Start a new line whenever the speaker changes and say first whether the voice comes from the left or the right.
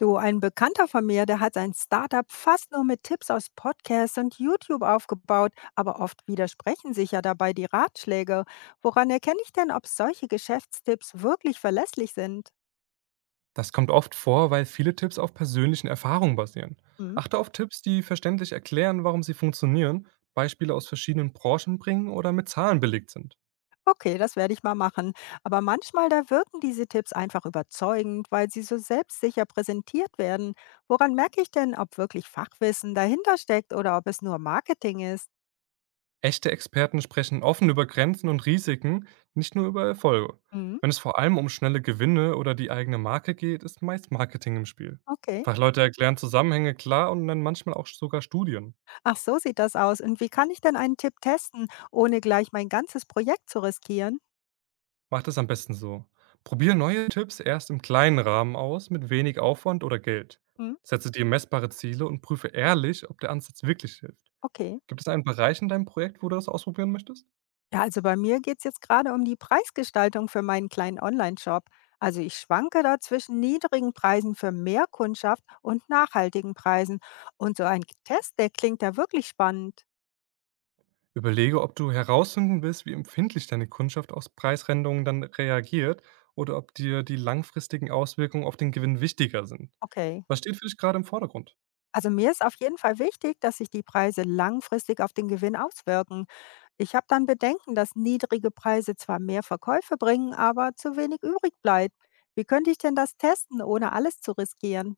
left: Du, ein Bekannter von mir, der hat sein Startup fast nur mit Tipps aus Podcasts und YouTube aufgebaut, aber oft widersprechen sich ja dabei die Ratschläge. Woran erkenne ich denn, ob solche Geschäftstipps wirklich verlässlich sind?
right: Das kommt oft vor, weil viele Tipps auf persönlichen Erfahrungen basieren.
left: Hm,
right: Achte auf Tipps, die verständlich erklären, warum sie funktionieren, Beispiele aus verschiedenen Branchen bringen oder mit Zahlen belegt sind.
left: okay, das werde ich mal machen. Aber manchmal, da wirken diese Tipps einfach überzeugend, weil sie so selbstsicher präsentiert werden. Woran merke ich denn, ob wirklich Fachwissen dahinter steckt oder ob es nur Marketing ist?
right: Echte Experten sprechen offen über Grenzen und Risiken, nicht nur über Erfolge.
left: Hm,
right: Wenn es vor allem um schnelle Gewinne oder die eigene Marke geht, ist meist Marketing im Spiel.
left: okay.
right: Fachleute erklären Zusammenhänge klar und nennen manchmal auch sogar Studien.
left: Ach, so sieht das aus. Und wie kann ich denn einen Tipp testen, ohne gleich mein ganzes Projekt zu riskieren?
right: Mach das am besten so. Probier neue Tipps erst im kleinen Rahmen aus, mit wenig Aufwand oder Geld.
left: Hm,
right: Setze dir messbare Ziele und prüfe ehrlich, ob der Ansatz wirklich hilft.
left: okay.
right: Gibt es einen Bereich in deinem Projekt, wo du das ausprobieren möchtest?
left: Ja, also bei mir geht es jetzt gerade um die Preisgestaltung für meinen kleinen Online-Shop. Also ich schwanke da zwischen niedrigen Preisen für mehr Kundschaft und nachhaltigen Preisen. Und so ein Test, der klingt ja wirklich spannend.
right: Überlege, ob du herausfinden willst, wie empfindlich deine Kundschaft auf Preisänderungen dann reagiert oder ob dir die langfristigen Auswirkungen auf den Gewinn wichtiger sind.
left: Okay.
right: Was steht für dich gerade im Vordergrund?
left: Also mir ist auf jeden Fall wichtig, dass sich die Preise langfristig auf den Gewinn auswirken. Ich habe dann Bedenken, dass niedrige Preise zwar mehr Verkäufe bringen, aber zu wenig übrig bleibt. Wie könnte ich denn das testen, ohne alles zu riskieren?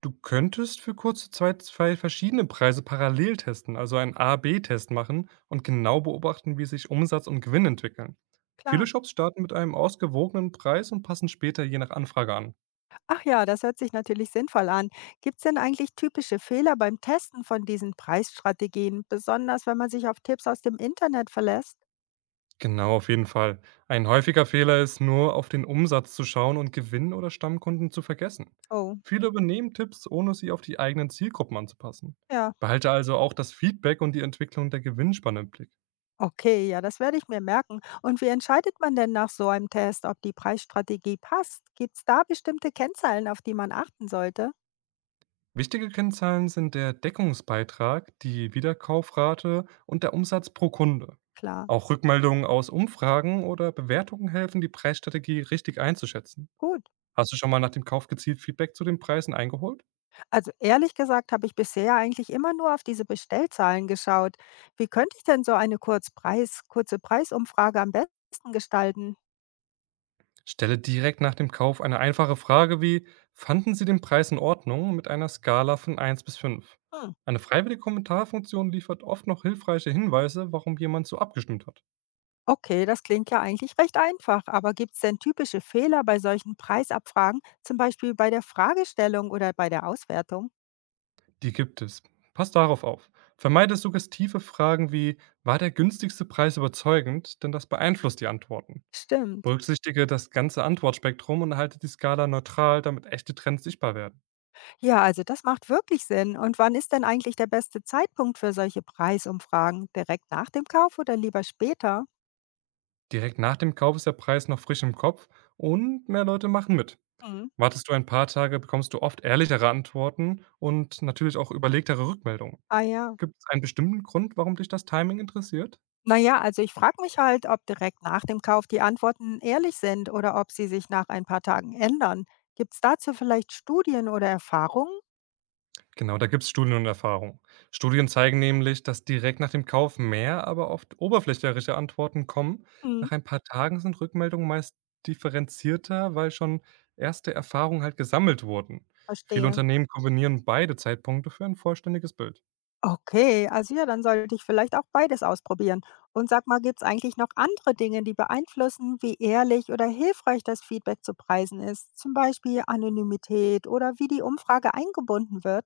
right: Du könntest für kurze Zeit zwei verschiedene Preise parallel testen, also einen A-B-Test machen und genau beobachten, wie sich Umsatz und Gewinn entwickeln. Viele
left: Klar.
right: Shops starten mit einem ausgewogenen Preis und passen später je nach Anfrage an.
left: Ach ja, das hört sich natürlich sinnvoll an. Gibt es denn eigentlich typische Fehler beim Testen von diesen Preisstrategien, besonders wenn man sich auf Tipps aus dem Internet verlässt?
right: Genau, auf jeden Fall. Ein häufiger Fehler ist nur, auf den Umsatz zu schauen und Gewinn oder Stammkunden zu vergessen.
left: Oh,
right: Viele übernehmen Tipps, ohne sie auf die eigenen Zielgruppen anzupassen.
left: ja.
right: Behalte also auch das Feedback und die Entwicklung der Gewinnspanne im Blick.
left: Okay, ja, das werde ich mir merken. Und wie entscheidet man denn nach so einem Test, ob die Preisstrategie passt? Gibt es da bestimmte Kennzahlen, auf die man achten sollte?
right: Wichtige Kennzahlen sind der Deckungsbeitrag, die Wiederkaufrate und der Umsatz pro Kunde.
left: Klar.
right: Auch Rückmeldungen aus Umfragen oder Bewertungen helfen, die Preisstrategie richtig einzuschätzen.
left: Gut.
right: Hast du schon mal nach dem Kauf gezielt Feedback zu den Preisen eingeholt?
left: Also ehrlich gesagt habe ich bisher eigentlich immer nur auf diese Bestellzahlen geschaut. Wie könnte ich denn so eine kurze Preisumfrage am besten gestalten?
right: Stelle direkt nach dem Kauf eine einfache Frage wie, fanden Sie den Preis in Ordnung mit einer Skala von 1 bis 5?
left: Hm,
right: Eine freiwillige Kommentarfunktion liefert oft noch hilfreiche Hinweise, warum jemand so abgestimmt hat.
left: okay, das klingt ja eigentlich recht einfach, aber gibt es denn typische Fehler bei solchen Preisabfragen, zum Beispiel bei der Fragestellung oder bei der Auswertung?
right: Die gibt es. Pass darauf auf. Vermeide suggestive Fragen wie „War der günstigste Preis überzeugend?“, denn das beeinflusst die Antworten.
left: Stimmt.
right: Berücksichtige das ganze Antwortspektrum und halte die Skala neutral, damit echte Trends sichtbar werden.
left: Ja, also das macht wirklich Sinn. Und wann ist denn eigentlich der beste Zeitpunkt für solche Preisumfragen? Direkt nach dem Kauf oder lieber später?
right: Direkt nach dem Kauf ist der Preis noch frisch im Kopf und mehr Leute machen mit.
left: Hm.
right: Wartest du ein paar Tage, bekommst du oft ehrlichere Antworten und natürlich auch überlegtere Rückmeldungen.
left: Ah ja.
right: Gibt es einen bestimmten Grund, warum dich das Timing interessiert?
left: Na ja, also ich frage mich halt, ob direkt nach dem Kauf die Antworten ehrlich sind oder ob sie sich nach ein paar Tagen ändern. Gibt es dazu vielleicht Studien oder Erfahrungen?
right: Genau, da gibt's Studien und Erfahrungen. Studien zeigen nämlich, dass direkt nach dem Kauf mehr, aber oft oberflächliche Antworten kommen.
left: Hm,
right: Nach ein paar Tagen sind Rückmeldungen meist differenzierter, weil schon erste Erfahrungen halt gesammelt wurden. Viele
left: verstehe.
right: Unternehmen kombinieren beide Zeitpunkte für ein vollständiges Bild.
left: Okay, also ja, dann sollte ich vielleicht auch beides ausprobieren. Und sag mal, gibt es eigentlich noch andere Dinge, die beeinflussen, wie ehrlich oder hilfreich das Feedback zu preisen ist? Zum Beispiel Anonymität oder wie die Umfrage eingebunden wird?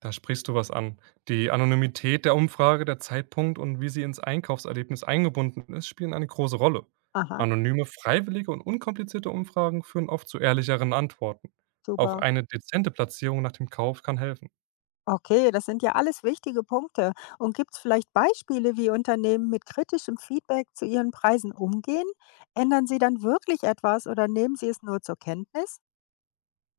right: Da sprichst du was an. Die Anonymität der Umfrage, der Zeitpunkt und wie sie ins Einkaufserlebnis eingebunden ist, spielen eine große Rolle.
left: Aha,
right: Anonyme, freiwillige und unkomplizierte Umfragen führen oft zu ehrlicheren Antworten. Auch
left: super.
right: eine dezente Platzierung nach dem Kauf kann helfen.
left: Okay, das sind ja alles wichtige Punkte. Und gibt es vielleicht Beispiele, wie Unternehmen mit kritischem Feedback zu ihren Preisen umgehen? Ändern sie dann wirklich etwas oder nehmen sie es nur zur Kenntnis?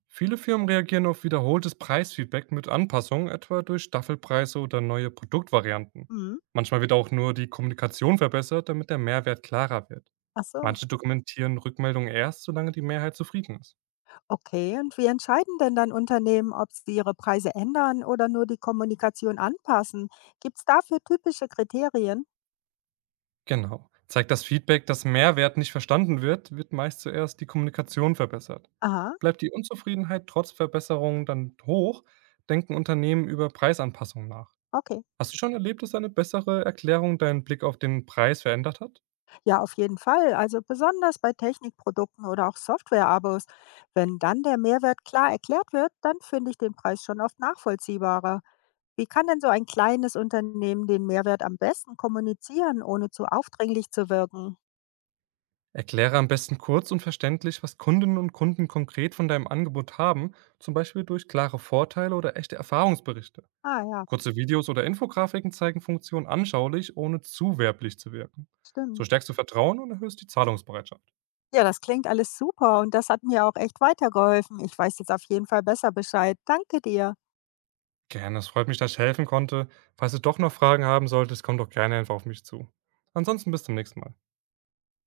right: Viele Firmen reagieren auf wiederholtes Preisfeedback mit Anpassungen, etwa durch Staffelpreise oder neue Produktvarianten.
left: Hm.
right: Manchmal wird auch nur die Kommunikation verbessert, damit der Mehrwert klarer wird.
left: Ach so.
right: Manche dokumentieren Rückmeldungen erst, solange die Mehrheit zufrieden ist.
left: Okay, und wie entscheiden denn dann Unternehmen, ob sie ihre Preise ändern oder nur die Kommunikation anpassen? Gibt es dafür typische Kriterien?
right: Genau. Zeigt das Feedback, dass Mehrwert nicht verstanden wird, wird meist zuerst die Kommunikation verbessert.
left: Aha,
right: Bleibt die Unzufriedenheit trotz Verbesserungen dann hoch, denken Unternehmen über Preisanpassungen nach.
left: okay.
right: Hast du schon erlebt, dass eine bessere Erklärung deinen Blick auf den Preis verändert hat?
left: Ja, auf jeden Fall. Also besonders bei Technikprodukten oder auch Software-Abos. Wenn dann der Mehrwert klar erklärt wird, dann finde ich den Preis schon oft nachvollziehbarer. Wie kann denn so ein kleines Unternehmen den Mehrwert am besten kommunizieren, ohne zu aufdringlich zu wirken?
right: Erkläre am besten kurz und verständlich, was Kundinnen und Kunden konkret von deinem Angebot haben, zum Beispiel durch klare Vorteile oder echte Erfahrungsberichte.
left: Ah ja,
right: Kurze Videos oder Infografiken zeigen Funktionen anschaulich, ohne zu werblich zu wirken. So
left: stimmt.
right: stärkst du Vertrauen und erhöhst die Zahlungsbereitschaft.
left: Ja, das klingt alles super und das hat mir auch echt weitergeholfen. Ich weiß jetzt auf jeden Fall besser Bescheid. Danke dir.
right: Gerne, es freut mich, dass ich helfen konnte. Falls du doch noch Fragen haben solltest, komm doch gerne einfach auf mich zu. Ansonsten bis zum nächsten Mal.